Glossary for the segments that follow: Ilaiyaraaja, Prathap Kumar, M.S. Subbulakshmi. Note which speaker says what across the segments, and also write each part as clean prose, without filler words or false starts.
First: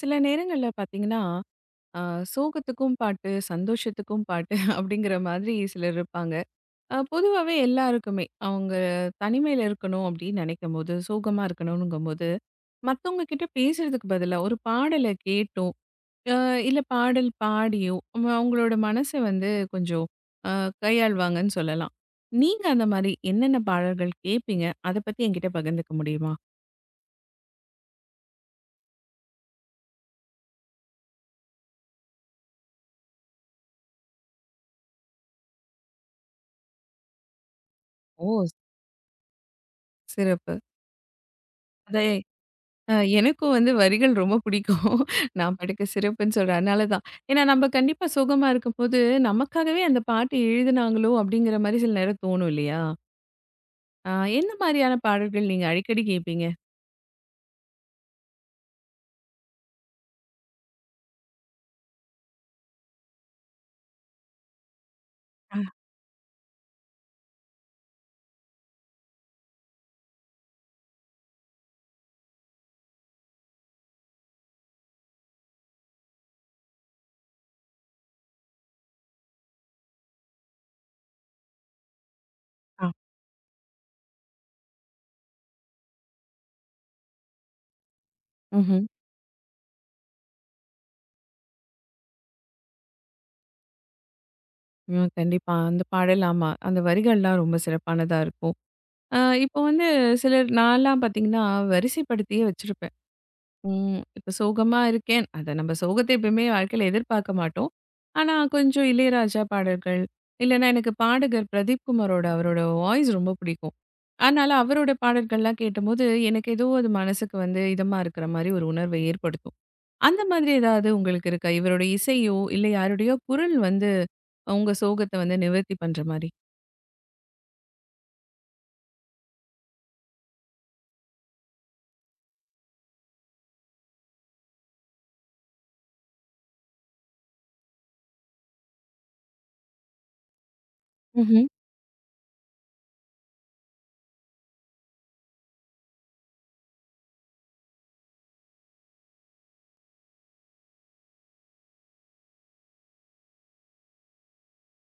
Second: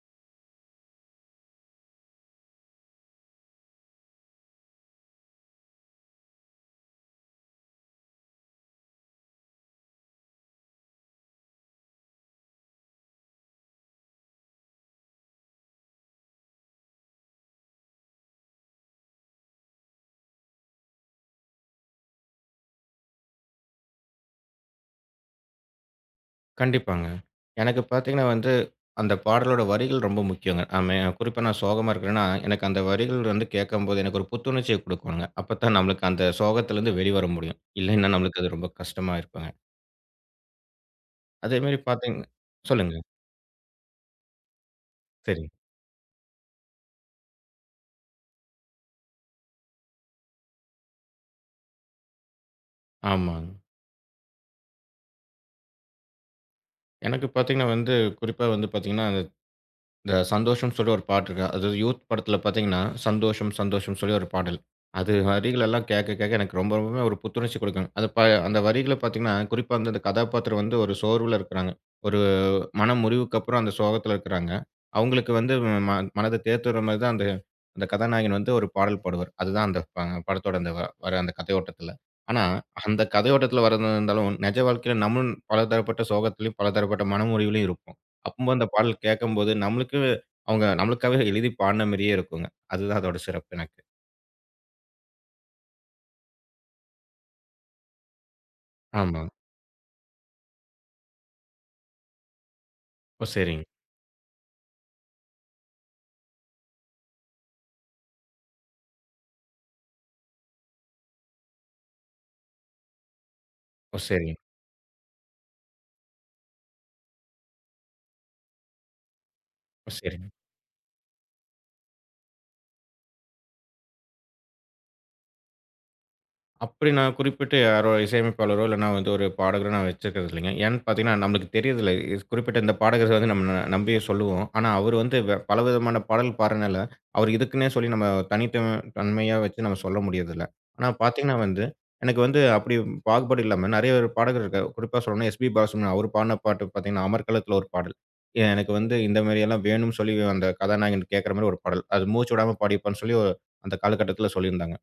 Speaker 1: சில நேரங்கள்ல பார்த்தீங்கன்னா, அ சோகத்துக்கும் பாட்டு, சந்தோஷத்துக்கும் பாட்டு அப்படிங்கிற மாதிரி சிலர் இருப்பாங்க. பொதுவாவே எல்லாருக்குமே, அவங்க தனிமையில இருக்கணும் அப்படின்னு நெனைக்கும்போது, சோகமா இருக்கணும்ங்கும்போது, மத்தவங்க கிட்ட பேசுறதுக்கு பதிலா ஒரு பாடல கேட்டும், அ இல்ல பாடல் பாடியும், அவங்களோட மனச வந்து கொஞ்சம் அ கையாள்வாங்கன்னு சொல்லலாம். நீங்க அந்த மாரி என்னென்ன பாடல்கள் கேட்பீங்க? அத பத்தி என்கிட்ட பகிர்ந்துக்க முடியுமா?
Speaker 2: கண்டிப்பாங்க. எனக்கு பார்த்தீங்கன்னா வந்து, அந்த பாடலோட வரிகள் ரொம்ப முக்கியங்க. ஆமே குறிப்பா நான் சோகமா இருக்கிறேன்னா, எனக்கு அந்த வரிகள் வந்து கேட்கும்போது எனக்கு ஒரு புத்துணர்ச்சிய குடுக்குங்க. அப்பத்தான் நம்மளுக்கு அந்த சோகத்திலருந்து வெளிவர முடியும். இல்லைன்னா நம்மளுக்கு
Speaker 1: ஓ!
Speaker 2: அது ரொம்ப கஷ்டமா இருக்குங்க.
Speaker 1: சிறப்பு.
Speaker 2: அதேமாரி
Speaker 1: அத
Speaker 2: பார்த்தீங்க சொல்லுங்க.
Speaker 1: அ எனக்கும் வந்து வரிகள் ரொம்ப பிடிக்கும்.
Speaker 2: சரி.
Speaker 1: நான் பாட்டுக்கு சிறப்புன்னு சொல்றேன். அதனால தான். ஏன்னா நம்ம கண்டிப்பா சோகமா இருக்கும்போது, நமக்காகவே அந்த பாட்டு எழுதுனாங்களோ! அப்படிங்கிற மாரி சில நேரம் தோணும் இல்லையா?
Speaker 2: ஆமாங்க.
Speaker 1: அ எந்த மாதிரியான பாடல்கள் நீங்க அடிக்கடி கேட்பீங்க?
Speaker 2: எனக்கு பார்த்தீங்கன்னா வந்து குறிப்பா வந்து பார்த்தீங்கன்னா இந்த சந்தோஷம்னு சொல்லி ஒரு பாட்டு இருக்கு. அது யூத் படத்துல பார்த்தீங்கன்னா, சந்தோஷம் சந்தோஷம்னு சொல்லி ஒரு பாடல். அது
Speaker 1: ஆ,
Speaker 2: வரிகள் எல்லாம் கேட்க கேட்க எனக்கு ரொம்ப ரொம்பவுமே ஒரு புத்துணர்ச்சி குடுக்குங்க. அது ப அந்த வரிகள பார்த்தீங்கன்னா, குறிப்பா வந்து அந்த கதாபாத்திரம் வந்து ஒரு சோர்வுல இருக்குறாங்க. ஒரு மன முறிவுக்கு அப்புறம் அந்த சோகத்துல இருக்கிறாங்க. அவங்களுக்கு வந்து ம மனத தேத்துற மாரி தான் அந்த அந்த கதாநாயகன் வந்து ஒரு பாடல் பாடுவார். அதுதான் அந்த ப படத்தோட அந்த வ வர அந்த கதையோட்டத்துல. ஆனா,
Speaker 1: ஆ.
Speaker 2: அந்த கதையோட்டத்துல வர்றதா இருந்தாலும், நிஜ வாழ்க்கையில நம்மளும் பலதரப்பட்ட சோகத்திலயும், பலதரப்பட்ட மனமுறிவுலயும் இருப்போம். அப்போ அந்த
Speaker 1: ம்ஹ்ம்.
Speaker 2: பாடல் கேட்கும்போது, நம்மளுக்கு அவங்க நம்மளுக்காகவே எழுதி பாடுன மாரியே இருக்குங்க. அதுதான் அதோட சிறப்பு எனக்கு.
Speaker 1: ம். கண்டிப்பா. அந்த பாடல் ஆமா. அந்த வரிகள்லாம் ரொம்ப சிறப்பானதா இருக்கும்.
Speaker 2: ஆமா.
Speaker 1: இப்போ வந்து சிலர் நான்லாம் பார்த்தீங்கன்னா, வரிசைப்படுத்தியே வச்சிருப்பேன்.
Speaker 2: ஓ! சரிங்க.
Speaker 1: ம். இப்ப சோகமா இருக்கேன். அத நம்ம சோகத்த எப்பயுமே வாழ்க்கையில எதிர்பார்க்க மாட்டோம். ஆனா, கொஞ்சம் இளையராஜா பாடல்கள், இல்லன்னா எனக்கு பாடகர் பிரதீப் குமாரோட அவரோட வாய்ஸ் ரொம்ப பிடிக்கும்.
Speaker 2: ஓ! சரிங்க.
Speaker 1: அதனால அவரோட பாடல்கள்லாம் கேட்டபோது, எனக்கு ஏதோ அது மனசுக்கு வந்து இதமா இருக்கிற மாரி ஒரு உணர்வை ஏற்படுத்தும்.
Speaker 2: ஓ!
Speaker 1: அந்த
Speaker 2: சரிங்க.
Speaker 1: மாதிரி ஏதாவது உங்களுக்கு இருக்கா? இவரோட இசையோ, இல்ல யாருடையோ குரல் வந்து உங்க சோகத்த வந்து நிவர்த்தி பண்ற மாரி?
Speaker 2: அப்படி நான் குறிப்பிட்டு யாரோ இசையமைப்பாளரோ, இல்லன்னா வந்து ஒரு பாடகரோ நான் வச்சிருக்கிறது இல்லைங்க. ஏன்னு பார்த்தீங்கன்னா, நம்மளுக்கு தெரியறதில்ல. இஸ் குறிப்பிட்ட இந்த பாடகர வந்து நம்ம நம்பி சொல்லுவோம். ஆனா, அவரு வந்து பலவிதமான பாடல் பாடுறனால, அவரு இதுக்குன்னே சொல்லி நம்ம தன்மையா வச்சு நம்ம சொல்ல முடியறதில்ல. ஆனா பார்த்தீங்கன்னா
Speaker 1: ம்ஹ்ம்.
Speaker 2: வந்து, எனக்கு வந்து அப்படி பாகுபாடு இல்லாம நெறைய ஒரு பாடகர் இருக்காரு. குறிப்பா சொல்லணும்னா, எஸ்பி பாலசுப்ரமணியன் அவரு பாடுன பாட்டு பார்த்தீங்கன்னா, அமர்க்களத்துல ஒரு பாடல். எனக்கு வந்து இந்த மாரி எல்லாம் வேணும்னு சொல்லி அந்த கதாநாயகன் கேட்கற மாரி ஒரு பாடல். அது மூச்சு விடாம பாடியிருப்பான்னு சொல்லி ஒரு அந்த காலகட்டத்துல சொல்லியிருந்தாங்க.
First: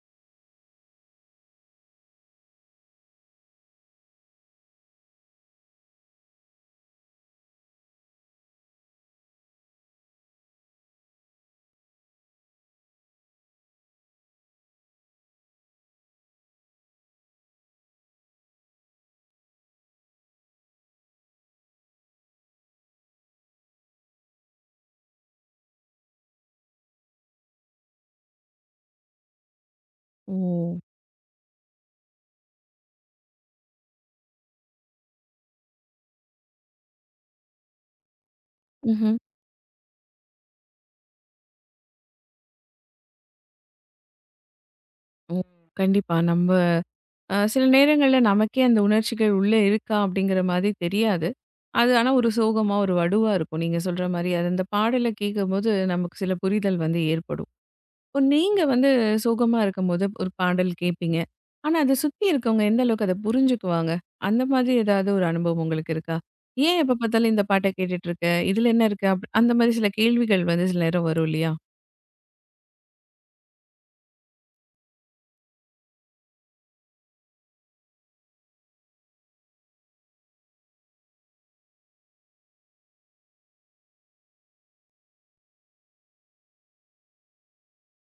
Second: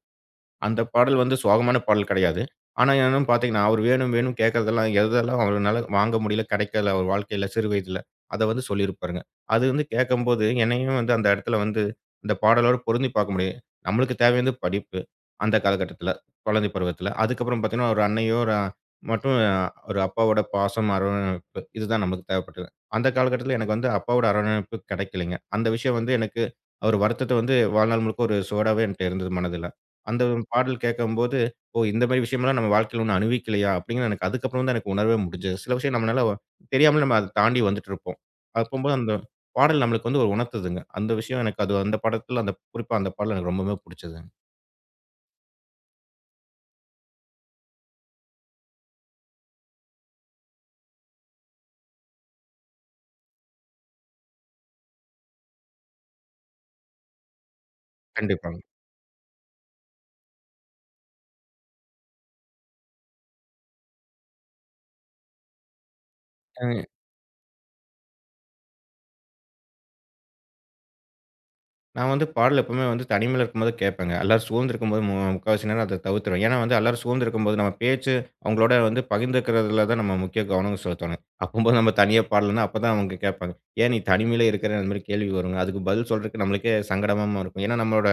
Speaker 2: அந்த பாடல் வந்து சோகமான பாடல் கிடையாது. ஆனா என்னன்னு பார்த்தீங்கன்னா, அவரு வேணும் வேணும் கேட்கிறதெல்லாம் எதெல்லாம் அவருனால வாங்க முடியல, கிடைக்கல அவர் வாழ்க்கையில சிறு வயதில, அத வந்து சொல்லியிருப்பாருங்க. அது வந்து கேட்கும்போது என்னையும் வந்து அந்த இடத்துல வந்து அந்த பாடலோட பொருந்தி பார்க்க முடியும். நம்மளுக்கு தேவையானது படிப்பு, அந்த காலகட்டத்தில, குழந்தை பருவத்தில. அதுக்கப்புறம் பார்த்தீங்கன்னா, ஒரு அன்னையோ மற்றும் ஒரு அப்பாவோட பாசம், அரவணைப்பு இதுதான் நமக்கு தேவைப்பட்டது. அந்த காலகட்டத்தில எனக்கு வந்து அப்பாவோட அரவணைப்பு கிடைக்கலைங்க. அந்த விஷயம் வந்து எனக்கு அவர் வருத்தத்த வந்து வாழ்நாள் முழுக்க ஒரு சுவடாவே என்ட்ட இருந்தது மனதில. அந்த
Speaker 1: ஓ!
Speaker 2: பாடல் கேட்கும்போது, "ஓ! இந்த மாரி விஷயமெல்லாம் நம்ம வாழ்க்கையில ஒண்ணும் அனுபவிக்கலையா?" அப்படிங்கிற எனக்கு அதுக்கப்புறம் தான் எனக்கு உணரவே முடிஞ்சது. சில விஷயம் நம்மளால தெரியாமலே நம்ம அத தாண்டி வந்துட்டுருப்போம். அப்பம்போது அந்த
Speaker 1: ம்ஹ்ம்.
Speaker 2: பாடல் நம்மளுக்கு வந்து ஒரு உணர்த்துதுங்க. அந்த விஷயம் எனக்கு அது அந்த படத்துல அந்த குறிப்பா அந்த பாடல் எனக்கு ரொம்பவுமே புடிச்சதுங்க.
Speaker 1: ஓ! கண்டிப்பா. நம்ம சில நேரங்கள்ல நமக்கே அந்த உணர்ச்சிகள் உள்ளே இருக்கா? அப்படிங்கிற மாதிரி தெரியாது. அது ஆனா ஒரு சோகமா, ஒரு வடுவா இருக்கும். நீங்க சொல்ற மாரி. அது அந்த பாடல கேட்கும்போது நமக்கு சில புரிதல் வந்து ஏற்படும். இப்போ
Speaker 2: கண்டிப்பாங்க.
Speaker 1: நீங்க வந்து சோகமா இருக்கும்போது ஒரு பாடல் கேட்பீங்க. ஆனா அத சுத்தி இருக்கவங்க எந்த அளவுக்கு அத புரிஞ்சுக்குவாங்க? அந்த மாதிரி ஏதாவது ஒரு அனுபவம் உங்களுக்கு இருக்கா?
Speaker 2: அ
Speaker 1: "ஏன் எப்ப பார்த்தாலும் இந்த பாட்ட கேட்டுட்டு இருக்க? இதுல என்ன இருக்கு?" அந்த மாரி சில கேள்விகள் வந்து சில நேரம் வரும் இல்லையா?
Speaker 2: நான் வந்து பாடல் எப்பவுமே வந்து தனிமையில இருக்கும்போது கேட்பேங்க. எல்லாரும் சூழ்ந்து இருக்கும்போது முக்காவாசி நேரம் அத தவிர்த்துருவேன். ஏன்னா வந்து எல்லாரும் சூழ்ந்து இருக்கும்போது நம்ம பேச்சு, அவங்களோட வந்து பகிர்ந்துக்கிறதுல தான் நம்ம முக்கிய கவனம் செலுத்தணும். அப்பம்போது நம்ம தனியா பாடலன்னா அப்பதான் அவங்க கேட்பாங்க. "ஏன் நீ தனிமையில இருக்கிற?" அந்த மாரி கேள்வி வருங்க. அதுக்கு பதில் சொல்றதுக்கு நம்மளுக்கே சங்கடமாவும் இருக்கும். ஏன்னா நம்மளோட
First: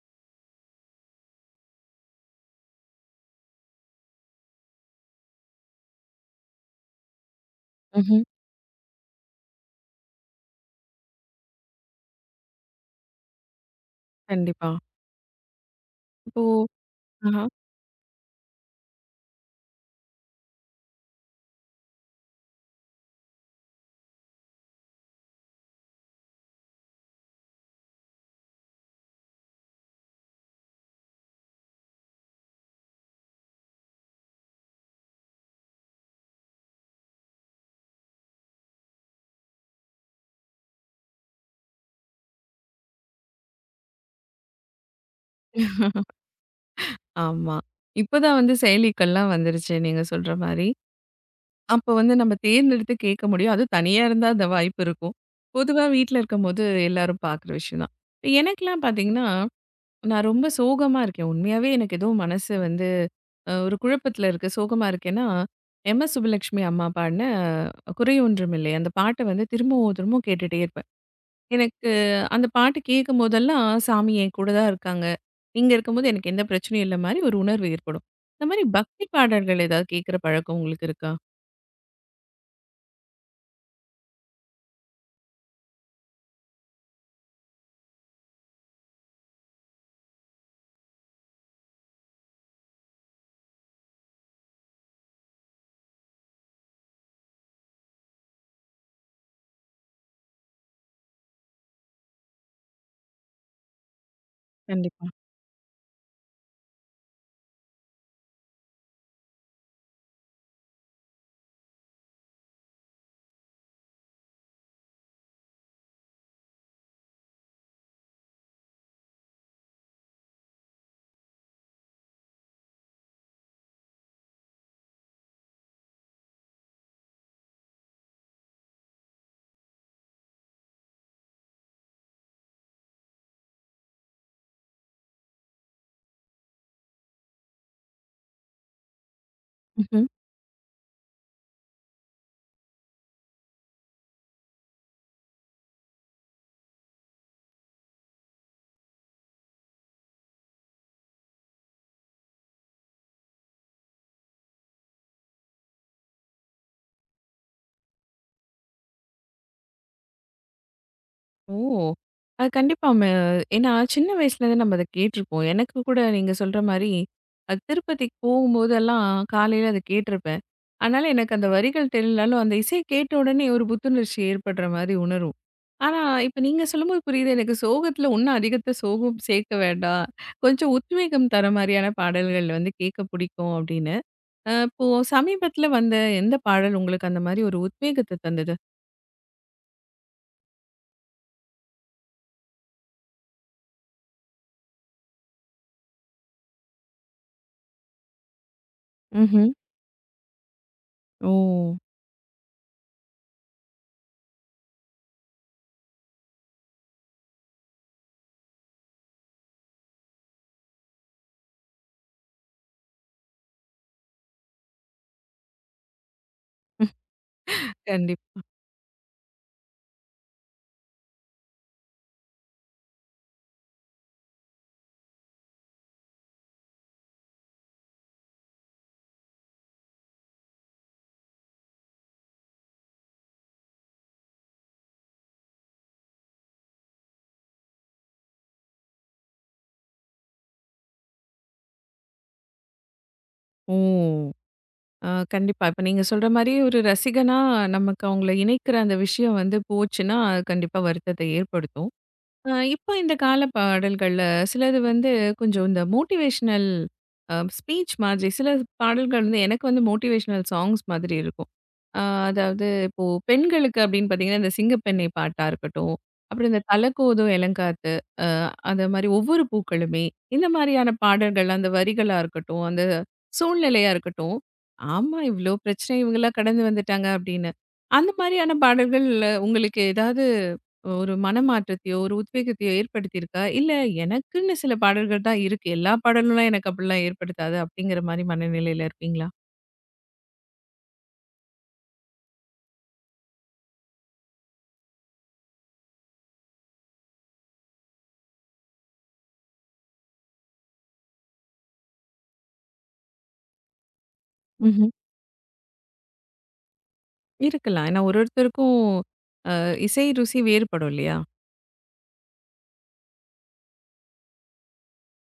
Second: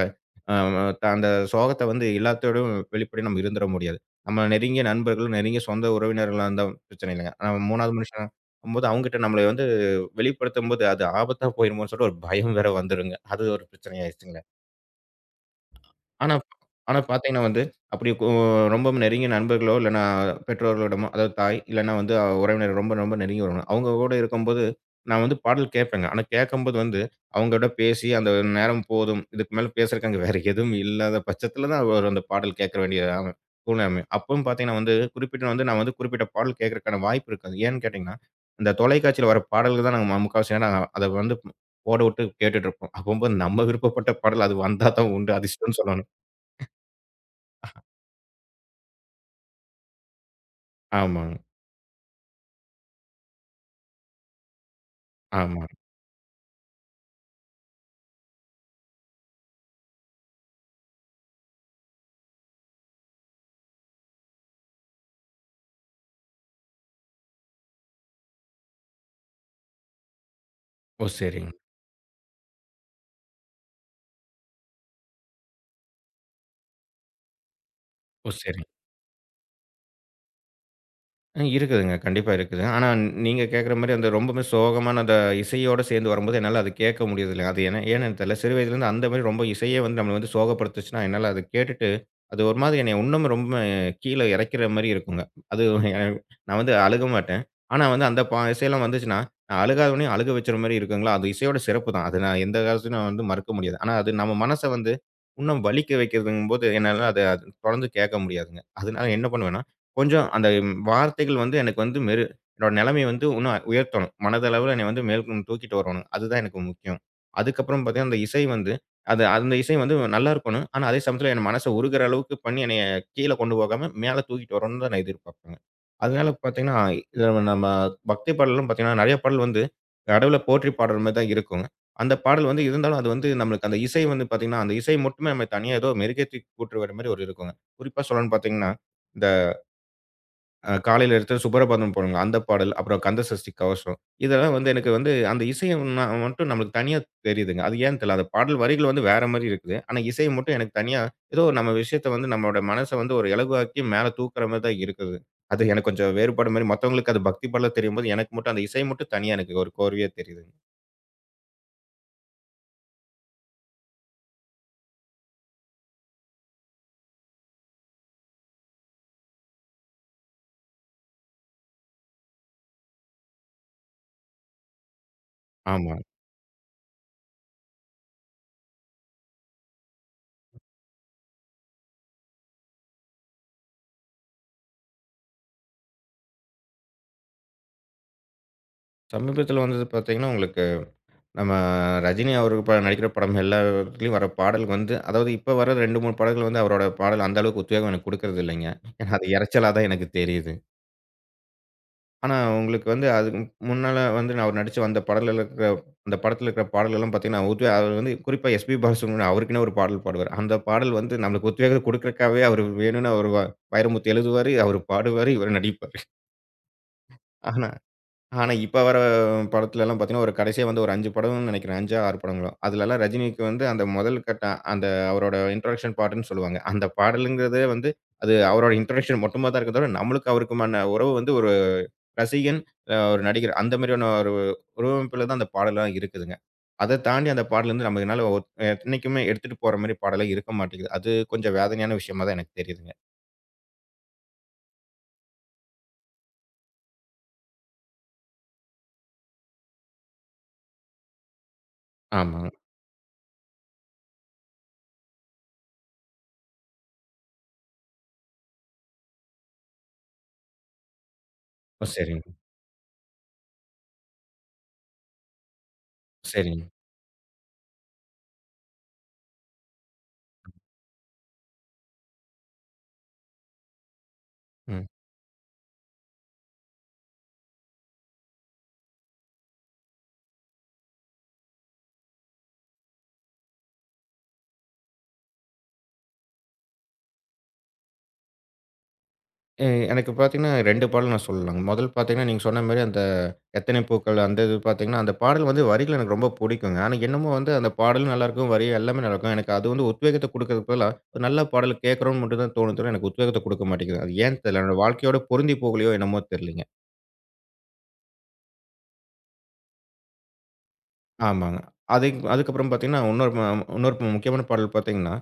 Speaker 2: அ த அந்த சோகத்த வந்து எல்லாத்தோடும் வெளிப்படையா நம்ம இருந்துற முடியாது. நம்ம நெருங்கிய நண்பர்கள், நெருங்கிய சொந்த உறவினர்களா இருந்தா பிரச்சனை இல்லைங்க. ஆனா 3வது
Speaker 1: ம்ஹ்ம்.
Speaker 2: மனுஷனா போது அவங்ககிட்ட நம்மள வந்து வெளிப்படுத்தும்போது, அது ஆபத்தா போயிருமோன்னு சொல்லிட்டு ஒரு பயம் வேற வந்துருங்க. அது ஒரு பிரச்சனை ஆயிருச்சுங்க.
Speaker 1: கண்டிப்பா.
Speaker 2: ஆனா
Speaker 1: இப்போ
Speaker 2: ஆனா
Speaker 1: ஆ.
Speaker 2: பார்த்தீங்கன்னா வந்து, அப்படி கொ ரொம்ப நெருங்கிய நண்பர்களோ, இல்லன்னா பெற்றோர்களிடமோ, அதாவது தாய் இல்லன்னா வந்து உறவினர் ரொம்ப ரொம்ப நெருங்கிய உறவினர். அவங்க கூட இருக்கும்போது, நான் வந்து பாடல் கேட்பேங்க. ஆனா கேட்கும்போது வந்து, அவங்களோட பேசி அந்த நேரம் போதும். இதுக்கு மேல பேசுறதுக்கு அங்க வேற எதுவும் இல்லாத பட்சத்தில தான் ஒரு அந்த பாடல் கேட்க வேண்டிய ஆகும் சூழ்நிலை அமையும். அப்பவும் பார்த்தீங்கன்னா வந்து, குறிப்பிட்ட வந்து நான் வந்து குறிப்பிட்ட பாடல் கேட்கறதுக்கான வாய்ப்பு இருக்காது. ஏன்னு கேட்டீங்கன்னா, இந்த தொலைக்காட்சியில வர பாடல்கள் தான் நாங்க முக்காவாசி நேரம் அத வந்து ஓடவுட்டு கேட்டுட்டு இருப்போம். அப்பம்போது நம்ம விருப்பப்பட்ட பாடல் அது வந்தா தான் உண்டு. அதிர்ஷ்டம்னு சொல்லணும்.
Speaker 1: ஆமா. இப்பதான் வந்து செயலிகள்லாம் வந்துருச்சு நீங்க சொல்ற மாரி.
Speaker 2: ஆமாங்க.
Speaker 1: அப்போ வந்து நம்ம தேர்ந்தெடுத்து கேட்க முடியும். அதுவும் தனியா இருந்தா அந்த வாய்ப்பு இருக்கும்.
Speaker 2: ஆமா.
Speaker 1: பொதுவா வீட்ல இருக்கும்போது எல்லாரும் பார்க்குற விஷயம் தான். எனக்கெல்லாம் பார்த்தீங்கன்னா, நான் ரொம்ப சோகமா இருக்கேன். உண்மையாவே எனக்கு ஏதோ மனசு வந்து ஒரு குழப்பத்தில இருக்கு. சோகமா இருக்கேன்னா, எம்.எஸ். சுப்புலட்சுமி அம்மா பாடின "குறை ஒன்றுமில்லை" அந்த பாட்ட வந்து திரும்பவும் திரும்பவும் கேட்டுட்டே இருப்பேன்.
Speaker 2: ஓ! சரிங்க.
Speaker 1: எனக்கு அந்த பாட்டு கேட்கும்போதெல்லாம், சாமி என் கூட தான் இருக்காங்க. நீங்க இருக்கும்போது எனக்கு எந்த பிரச்சனையும் இல்ல மாரி ஒரு உணர்வு ஏற்படும்.
Speaker 2: ஓ!
Speaker 1: இந்த மாரி
Speaker 2: சரிங்க.
Speaker 1: பக்தி பாடல்கள் ஏதாவது கேட்கிற பழக்கம் உங்களுக்கு இருக்கா?
Speaker 2: அ இருக்குதுங்க. கண்டிப்பா இருக்குது. ஆனா நீங்க கேட்குற மாரி அந்த ரொம்பவுமே சோகமான அந்த இசையோட சேர்ந்து வரும்போது என்னால அது கேட்க முடியறதில்ல. அது ஏன்னா ஏன்னு தெரியல. சிறு வயதிலேருந்து அந்த மாரி ரொம்ப இசையே வந்து நம்மள வந்து சோகப்படுத்துச்சுன்னா, என்னால அத கேட்டுட்டு அது ஒரு மாதிரி என்னைய இன்னும் ரொம்ப கீழ இறக்கிற மாரி இருக்குங்க. அது நான் வந்து அழுக மாட்டேன். ஆனா வந்து அந்த இசையெல்லாம் வந்துச்சுன்னா, நான் அழுகாதவனையும் அழுக வச்சுற மாரி இருக்குங்களா, அது இசையோட சிறப்பு தான். அது நான் எந்த காலத்துலயும் நான் வந்து மறுக்க முடியாது. ஆனா அது நம்ம மனச வந்து
Speaker 1: கண்டிப்பா.
Speaker 2: இன்னும் வலிக்க வைக்கிறதுங்கும்போது என்னால அத தொடர்ந்து கேட்க முடியாதுங்க. அதனால என்ன பண்ணுவேன்னா, கொஞ்சம் அந்த வார்த்தைகள் வந்து எனக்கு வந்து என்னோட நிலைமைய வந்து இன்னும் உயர்த்தணும். மனதளவுல என்னைய வந்து மேலும் தூக்கிட்டு வரணும். அதுதான் எனக்கு முக்கியம். அதுக்கப்புறம் பார்த்தீங்கன்னா, அந்த இசை வந்து அது அந்த இசை வந்து நல்லா இருக்கணும். ஆனா, அதே சமயத்தில என் மனச உருகுற அளவுக்கு பண்ணி என்னைய கீழ கொண்டு போகாம, மேல தூக்கிட்டு வரணும்னு தான் நான் எதிர்பார்ப்பேங்க. அதனால பார்த்தீங்கன்னா, இதில நம்ம பக்தி பாடல்லாம் பார்த்தீங்கன்னா, நெறைய பாடல் வந்து கடவுள போற்றி பாடுற மாரி தான் இருக்குங்க. அந்த பாடல் வந்து இருந்தாலும் அது வந்து நம்மளுக்கு அந்த இசை வந்து பார்த்தீங்கன்னா, அந்த இசை மட்டுமே நம்ம தனியா ஏதோ மெருகேத்தி கூட்டுற மாரி ஒரு இருக்குங்க. குறிப்பா சொல்லணும்னு பார்த்தீங்கன்னா அ காலையில எடுத்து சுப்ரபாதம் போடுங்க. அந்த பாடல், அப்புறம் கந்த சஷ்டி கவசம். இதெல்லாம் வந்து எனக்கு வந்து அந்த இசைய மட்டும் நம்மளுக்கு தனியா தெரியுதுங்க. அது ஏன்னு தெரியல. அந்த பாடல் வரிகள் வந்து வேற மாரி இருக்குது. ஆனா இசை மட்டும் எனக்கு தனியா ஏதோ நம்ம விஷயத்த வந்து நம்மளோட மனச வந்து ஒரு இலகுவாக்கி மேல தூக்குற மாரி தான் இருக்குது. அது எனக்கு கொஞ்சம் வேறுபாடு மாரி மத்தவங்களுக்கு அது பக்தி பாடலா தெரியும்போது, எனக்கு மட்டும் அந்த இசை மட்டும் தனியா எனக்கு ஒரு கோர்வையா தெரியுதுங்க.
Speaker 1: ஓ! அது கண்டிப்பா ஏன்னா சின்ன வயசுலேருந்து நம்ம அத கேட்டுருப்போம். எனக்கு கூட நீங்க சொல்ற மாரி, அது திருப்பதிக்கு போகும்போதெல்லாம் காலையில அத கேட்டிருப்பேன். அதனால எனக்கு அந்த வரிகள் தெரியலனாலும், அந்த இசைய கேட்ட உடனே ஒரு புத்துணர்ச்சி ஏற்படுற மாரி உணரும்.
Speaker 2: ஆமா.
Speaker 1: ஆனா இப்ப நீங்க சொல்லும்போது புரியுது எனக்கு சோகத்துல உன்னும் அதிகத்த சோகம் சேர்க்க வேண்டாம். கொஞ்சம் உத்வேகம் தர மாரியான பாடல்கள் வந்து கேட்க பிடிக்கும் அப்படின்னு. இப்போ சமீபத்துல வந்த எந்த பாடல் உங்களுக்கு அந்த மாரி ஒரு உத்வேகத்த தந்தது?
Speaker 2: சமீபத்தில வந்தது பார்த்தீங்கன்னா, உங்களுக்கு நம்ம ரஜினி அவருக்கு நடிக்கிற படம் எல்லாத்துலயும் வர பாடலுக்கு வந்து அதாவது இப்ப வர 2, 3 பாடல்கள் வந்து அவரோட பாடல் அந்த அளவுக்கு உத்வேகம் எனக்கு குடுக்கறது இல்லைங்க. ஏன்னா அது
Speaker 1: ம்ஹ்ம்.
Speaker 2: இரைச்சலா தான் எனக்கு தெரியுது.
Speaker 1: ஓ!
Speaker 2: ஆனா உங்களுக்கு வந்து அதுக்கு முன்னால வந்து நான் அவர் நடிச்சு வந்த பாடல்ல இருக்கிற அந்த படத்துல இருக்கிற பாடல் எல்லாம் பார்த்தீங்கன்னா, அவர் வந்து குறிப்பா எஸ்பி பாலசுப்ரமணியம் அவருக்குன்னே ஒரு பாடல் பாடுவாரு. அந்த பாடல் வந்து நம்மளுக்கு உத்வேகம் குடுக்கறதுக்காகவே அவர் வேணும்னு அவர் வைரமுத்து எழுதுவாரு, அவர் பாடுவாரு, இவர் நடிப்பாரு. ஆனா
Speaker 1: கண்டிப்
Speaker 2: ஆனா, இப்ப வர படத்துலலாம் பார்த்தீங்கன்னா, ஒரு கடைசியா வந்து ஒரு 5 படம்னு நெனைக்கிறேன். 5 6 படங்களோ! அதுலலாம் ரஜினிக்கு வந்து அந்த முதல் கட்ட அந்த அவரோட இன்ட்ரோடக்ஷன் பாட்டுன்னு சொல்லுவாங்க. அந்த பாடலுங்கிறதே வந்து அது அவரோட இன்ட்ரோடக்ஷன் மட்டுமா தான் இருக்கே தவிர, நம்மளுக்கு அவருக்குமான உறவு வந்து ஒரு ரசிகன், அ ஒரு நடிகர் அந்த மாரியான ஒரு உருவமைப்புல தான் அந்த பாடல்லாம் இருக்குதுங்க. அத தாண்டி அந்த பாடல் வந்து நம்மனால என்னைக்குமே எடுத்துட்டு போற மாரி பாடலா இருக்க மாட்டேங்குது. அது கொஞ்சம் வேதனையான விஷயமா தான் எனக்கு தெரியுதுங்க.
Speaker 1: ஓ! ஆ கண்டிப்பா. இப்ப நீங்க சொல்ற மாரி ஒரு ரசிகனா நமக்கு அவங்கள இணைக்கிற அந்த விஷயம் வந்து போச்சுன்னா, அது கண்டிப்பா வருத்தத்த ஏற்படுத்தும்.
Speaker 2: ஆமாங்க.
Speaker 1: இப்போ இந்த கால பாடல்கள்ல சிலது வந்து கொஞ்சம் இந்த மோட்டிவேஷனல் ஸ்பீச் மாதிரி சில பாடல்கள் வந்து எனக்கு வந்து மோட்டிவேஷனல் சாங்ஸ் மாதிரி இருக்கும்.
Speaker 2: ஓ!
Speaker 1: அ
Speaker 2: சரிங்க,
Speaker 1: அதாவது இப்போ பெண்களுக்கு அப்படின்னு பார்த்தீங்கன்னா, இந்த சிங்கப்பெண்ணை பாட்டா இருக்கட்டும், அப்புறம் இந்த
Speaker 2: சரிங்க.
Speaker 1: தலகோதும் இளங்காத்து அ அந்த மாரி ஒவ்வொரு பூக்களுமே இந்த மாதிரியான பாடல்கள் அந்த வரிகளா இருக்கட்டும், அந்த சூழ்நிலையா இருக்கட்டும்,
Speaker 2: ம்.
Speaker 1: ஆமா இவ்ளோ பிரச்சனை இவங்கலாம் கடந்து வந்துட்டாங்க அப்படின்னு. அந்த மாதிரியான பாடல்கள் உங்களுக்கு ஏதாவது ஒரு மனமாற்றத்தையோ, ஒரு உத்வேகத்தையோ ஏற்படுத்தியிருக்கா? இல்ல எனக்குன்னு சில பாடல்கள் தான் இருக்கு. எல்லா பாடலும் எனக்கு அப்படிலாம் ஏற்படுத்தாது அப்படிங்கிற மாரி மனநிலையில இருப்பீங்களா?
Speaker 2: எ எனக்கு பார்த்தீங்கன்னா 2 பாடல் நான் சொல்லலாங்க. முதல் பார்த்தீங்கன்னா, நீங்க சொன்ன மாரி அந்த எத்தனை பூக்கள் அந்த இது பார்த்தீங்கன்னா, அந்த பாடல் வந்து வரிகள் எனக்கு ரொம்ப புடிக்குங்க. ஆனா, என்னமோ வந்து அந்த பாடலும் நல்லாயிருக்கும், வரி எல்லாமே நல்லாயிருக்கும். எனக்கு அது வந்து உத்வேகத்த குடுக்கறதுக்கு பதிலா, ஒரு நல்ல பாடல் கேட்கறோம்னு மட்டும் தான் தோணுது தவிர, எனக்கு உத்வேகத்த குடுக்க மாட்டேங்குது. அது ஏன்னு தெரியல. என்னோட
Speaker 1: ம்ஹ்ம்.
Speaker 2: வாழ்க்கையோட பொருந்தி போகலையோ என்னமோ தெரியலைங்க.
Speaker 1: இருக்கலாம். ஏன்னா ஒருத்தருக்கும் அ இசை ருசி வேறுபடும் இல்லையா?
Speaker 2: ஆமாங்க. அதுக்கப்புறம் பார்த்தீங்கன்னா, இன்னொரு முக்கியமான பாடல் பார்த்தீங்கன்னா,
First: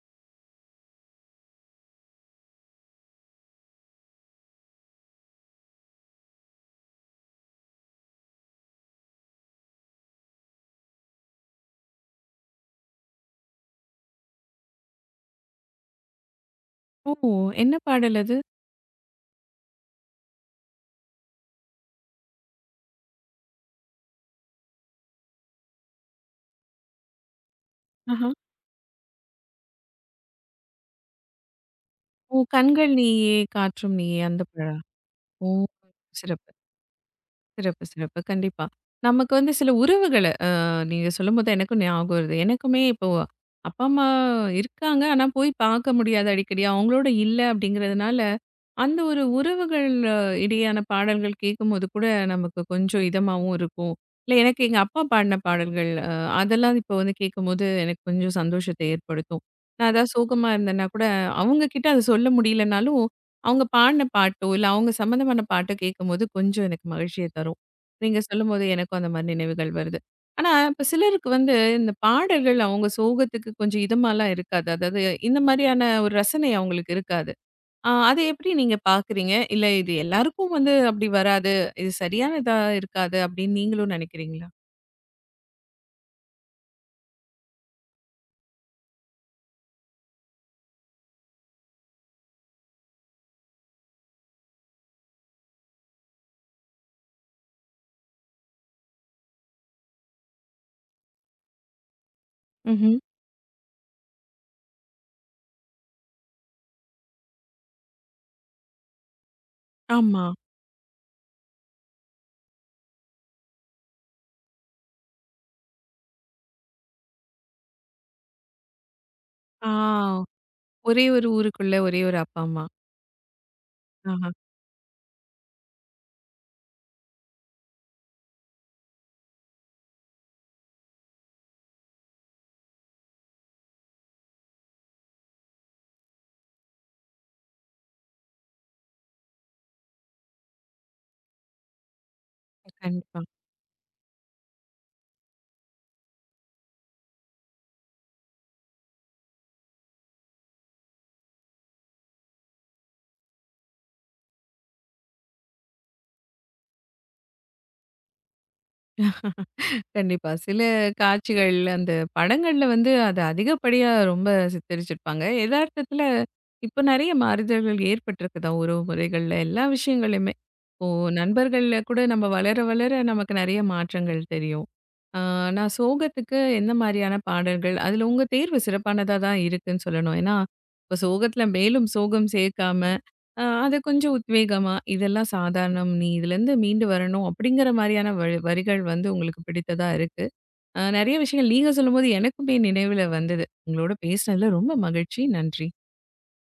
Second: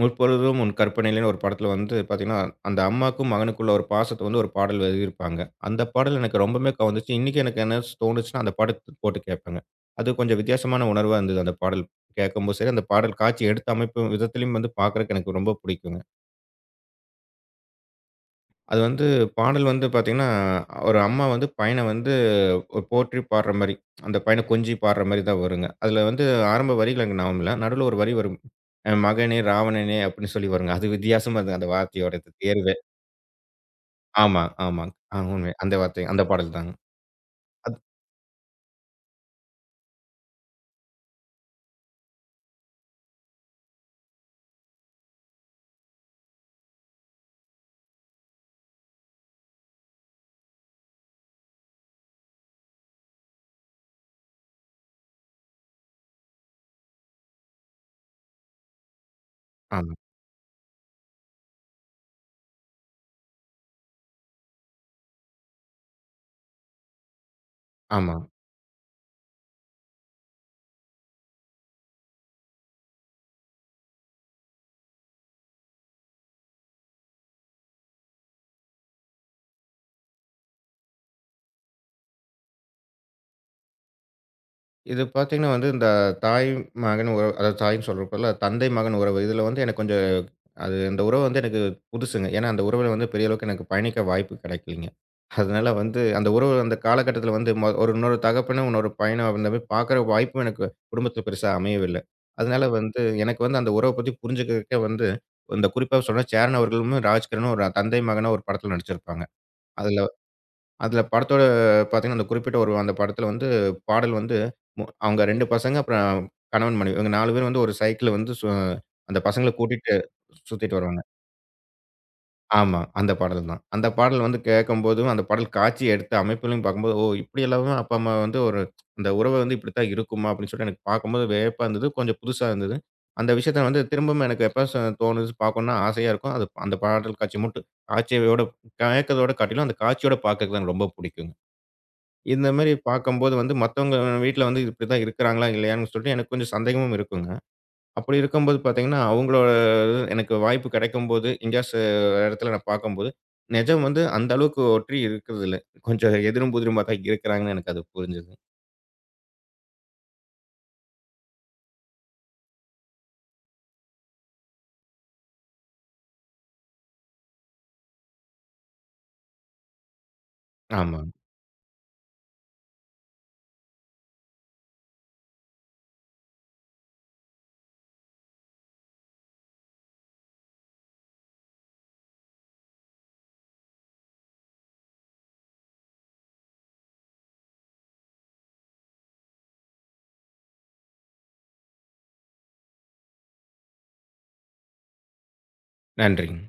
Speaker 2: 'முற்பொழுதும் உன் கற்பனையிலேன்னு' ஒரு படத்தில வந்து பார்த்தீங்கன்னா, அந்த அம்மாக்கும் மகனுக்குள்ள ஒரு பாசத்த வந்து ஒரு பாடல் எழுதியிருப்பாங்க. அந்த பாடல் எனக்கு ரொம்பவுமே கவர்ந்துச்சு. இன்னைக்கு எனக்கு என்ன தோணுச்சுன்னா, அந்த பாடத்த போட்டு கேட்பேங்க. அது கொஞ்சம் வித்தியாசமான உணர்வா இருந்தது அந்த பாடல். கேட்கும்போது சரி, அந்த பாடல் காட்சி எடுத்த அமைப்பு விதத்திலயும் வந்து பார்க்கறக்கு எனக்கு ரொம்ப பிடிக்குங்க.
Speaker 1: ஓ! என்ன பாடல் அது?
Speaker 2: அது வந்து பாடல் வந்து பார்த்தீங்கன்னா, ஒரு அம்மா வந்து பையன வந்து ஒரு போற்றி பாடுற மாரி, அந்த பையன கொஞ்சி பாடுற மாரி தான் வருங்க. அதில வந்து ஆரம்ப வரிகள் எனக்கு ஞாபகம் இல்ல. நடுவுல ஒரு வரி
Speaker 1: ஆஹா.
Speaker 2: வரும். "எ மகனே ராவணனே" அப்படின்னு சொல்லி வருங்க. அது வித்தியாசமா இருந்தது அந்த வார்த்தையோட இது
Speaker 1: ஓ!
Speaker 2: தேர்வே.
Speaker 1: "கண்கள் நீயே, காற்றும் நீயே" அந்த
Speaker 2: ஆமா,
Speaker 1: பாடலா?
Speaker 2: ஆமாங்க. ஆ
Speaker 1: ஓ!
Speaker 2: உண்மை. அந்த வார்த்தை, அந்த
Speaker 1: சிறப்பு.
Speaker 2: பாடல் தாங்க. அது
Speaker 1: சிறப்பு, சிறப்பு. கண்டிப்பா. நமக்கு வந்து சில உறவுகள நீங்க சொல்லும்போது எனக்கும் ஞாபகம் வருது. எனக்குமே இப்போ அப்பா, அம்மா இருக்காங்க. ஆனா, போய் பார்க்க முடியாது அடிக்கடி. அவங்களோட இல்ல அப்படிங்கிறதுனால, அந்த ஒரு உறவுகள் இடையான பாடல்கள் கேட்கும்போது கூட நமக்கு கொஞ்சம் இதமாவும் இருக்கும். இல்ல எனக்கு எங்க அப்பா பாடின பாடல்கள் அதெல்லாம் இப்போ வந்து கேட்கும்போது எனக்கு கொஞ்சம் சந்தோஷத்தை ஏற்படுத்தும். நான்
Speaker 2: ஆமா,
Speaker 1: ஏதாவது சோகமா இருந்தேன்னா கூட, அவங்க கிட்ட அத சொல்ல முடியலனாலும் அவங்க பாடின பாட்டோ, இல்ல அவங்க சம்மந்தமான பாட்டோ கேட்கும்போது கொஞ்சம் எனக்கு மகிழ்ச்சிய தரும்.
Speaker 2: ஆமா.
Speaker 1: நீங்க சொல்லும்போது எனக்கும் அந்த மாரி நினைவுகள் வருது. ஆனா, இப்ப சிலருக்கு வந்து இந்த பாடல்கள் அவங்க சோகத்துக்கு கொஞ்சம் இதமாலாம் இருக்காது. அதாவது இந்த மாரியான ஒரு ரசனை அவங்களுக்கு இருக்காது. அத எப்படி நீங்க பார்க்குறீங்க? இல்ல இது எல்லாருக்கும் வந்து அப்படி வராது. இது சரியானதா இருக்காது அப்படின்னு நீங்களும் நினைக்கிறீங்களா?
Speaker 2: இது பார்த்தீங்கன்னா வந்து இந்த தாய், மகன் உறவு அதாவது தாய்ன்னு சொல்றப்போல, தந்தை, மகன் உறவு இதில வந்து எனக்கு கொஞ்சம் அது அந்த உறவு வந்து எனக்கு புதுசுங்க. ஏன்னா, அந்த உறவுல வந்து பெரிய அளவுக்கு எனக்கு பயணிக்க வாய்ப்பு கிடைக்கலைங்க. அதனால வந்து அந்த உறவு அந்த காலகட்டத்தில வந்து ஒரு இன்னொரு தகப்பனும், இன்னொரு பையனும் அந்த மாரி பார்க்குற வாய்ப்பும் எனக்கு குடும்பத்தில பெருசா அமையவில்ல. அதனால
Speaker 1: ம்ஹ்ம்.
Speaker 2: வந்து எனக்கு வந்து அந்த உறவ பத்தி புரிஞ்சுக்கிறதுக்கே வந்து இந்த குறிப்பா சொன்னா சேரன் அவர்களும், ராஜ்கிரனும் ஒரு தந்தை மகனா ஒரு படத்தில நடிச்சிருப்பாங்க. அதில
Speaker 1: ஆமா.
Speaker 2: அதில படத்தோட பார்த்தீங்கன்னா, அந்த குறிப்பிட்ட ஒரு அந்த படத்தில வந்து பாடல் வந்து அவங்க 2 பசங்க அப்புறம் கணவன், மனைவி இவங்க 4 பேரும் வந்து ஒரு சைக்கிள்ல வந்து அந்த பசங்கள
Speaker 1: ஆ
Speaker 2: கூட்டிட்டு சுத்திட்டு
Speaker 1: ஒரே
Speaker 2: வருவாங்க.
Speaker 1: ஒரு ஊருக்குள்ள ஒரே ஒரு அப்பா, அம்மா.
Speaker 2: ஆமா. அந்த பாடல் தான். அந்த பாடல்
Speaker 1: ஆஹா.
Speaker 2: வந்து கேட்கும்போதும், அந்த பாடல் காட்சி எடுத்த அமைப்பிலும் பார்க்கும்போது, ஓ! இப்படியெல்லாம் அப்பா, அம்மா வந்து ஒரு அந்த உறவு வந்து இப்படித்தான் இருக்குமா? அப்படின்னு சொல்லிட்டு எனக்கு பார்க்கும்போது வியப்பா இருந்தது. கொஞ்சம் புதுசா இருந்தது. அந்த விஷயத்த வந்து திரும்பவும் எனக்கு எப்ப ச தோணுது பார்க்கணும்னு ஆசையா இருக்கும். அது அந்த பாடல் காட்சி மட்டும் காட்சியோட கேட்கிறதோட காட்டிலும் அந்த காட்சியோட பார்க்கறதுக்கு எனக்கு ரொம்ப பிடிக்குங்க. இந்த மாரி
Speaker 1: கண்டிப்பா.
Speaker 2: பார்க்கும்போது வந்து மத்தவங்க வீட்ல வந்து இப்படித்தான் இருக்கிறாங்களா? இல்லையான்னு சொல்லிட்டு எனக்கு கொஞ்சம் சந்தேகமும் இருக்குங்க. அப்படி இருக்கும்போது பார்த்தீங்கன்னா, அவங்களோட இது எனக்கு வாய்ப்பு கிடைக்கும்போது, எங்கேயாச்சு இடத்துல நான் பார்க்கும்போது, நிஜம் வந்து அந்த அளவுக்கு ஒற்றி இருக்கிறதில்ல. கொஞ்சம் எதிரும் புதிருமா தான் இருக்கிறாங்கன்னு எனக்கு அது புரிஞ்சது.
Speaker 1: கண்டிப்பா. சில காட்சிகள் அந்த படங்கள்ல வந்து அத அதிகப்படியா ரொம்ப சித்தரிச்சிருப்பாங்க. எதார்த்தத்துல இப்ப நெறைய மாறுதல்கள் ஏற்பட்டிருக்கு தான் உறவு முறைகள்ல, எல்லா விஷயங்களுமே. இப்போ
Speaker 2: ஆமாங்க.
Speaker 1: நண்பர்கள்ல கூட நம்ம வளர வளர நமக்கு நெறைய மாற்றங்கள் தெரியும். ஆ நான் சோகத்துக்கு எந்த மாரியான பாடல்கள், அதுல உங்க தேர்வு சிறப்பானதா தான் இருக்குன்னு சொல்லணும். ஏன்னா, இப்ப சோகத்துல மேலும் சோகம் சேர்க்காம அது கொஞ்சம் உத்வேகமா, இதெல்லாம் சாதாரணம். நீ இதுலேருந்து மீண்டு வரணும் அப்படிங்கிற மாரியான வரிகள் வந்து உங்களுக்கு பிடித்ததா இருக்கு. நெறைய விஷயங்கள் நீங்க சொல்லும்போது எனக்குமே நினைவுல வந்தது. உங்களோட பேசினதுல ரொம்ப மகிழ்ச்சி. நன்றி.
Speaker 2: நன்றிங்க.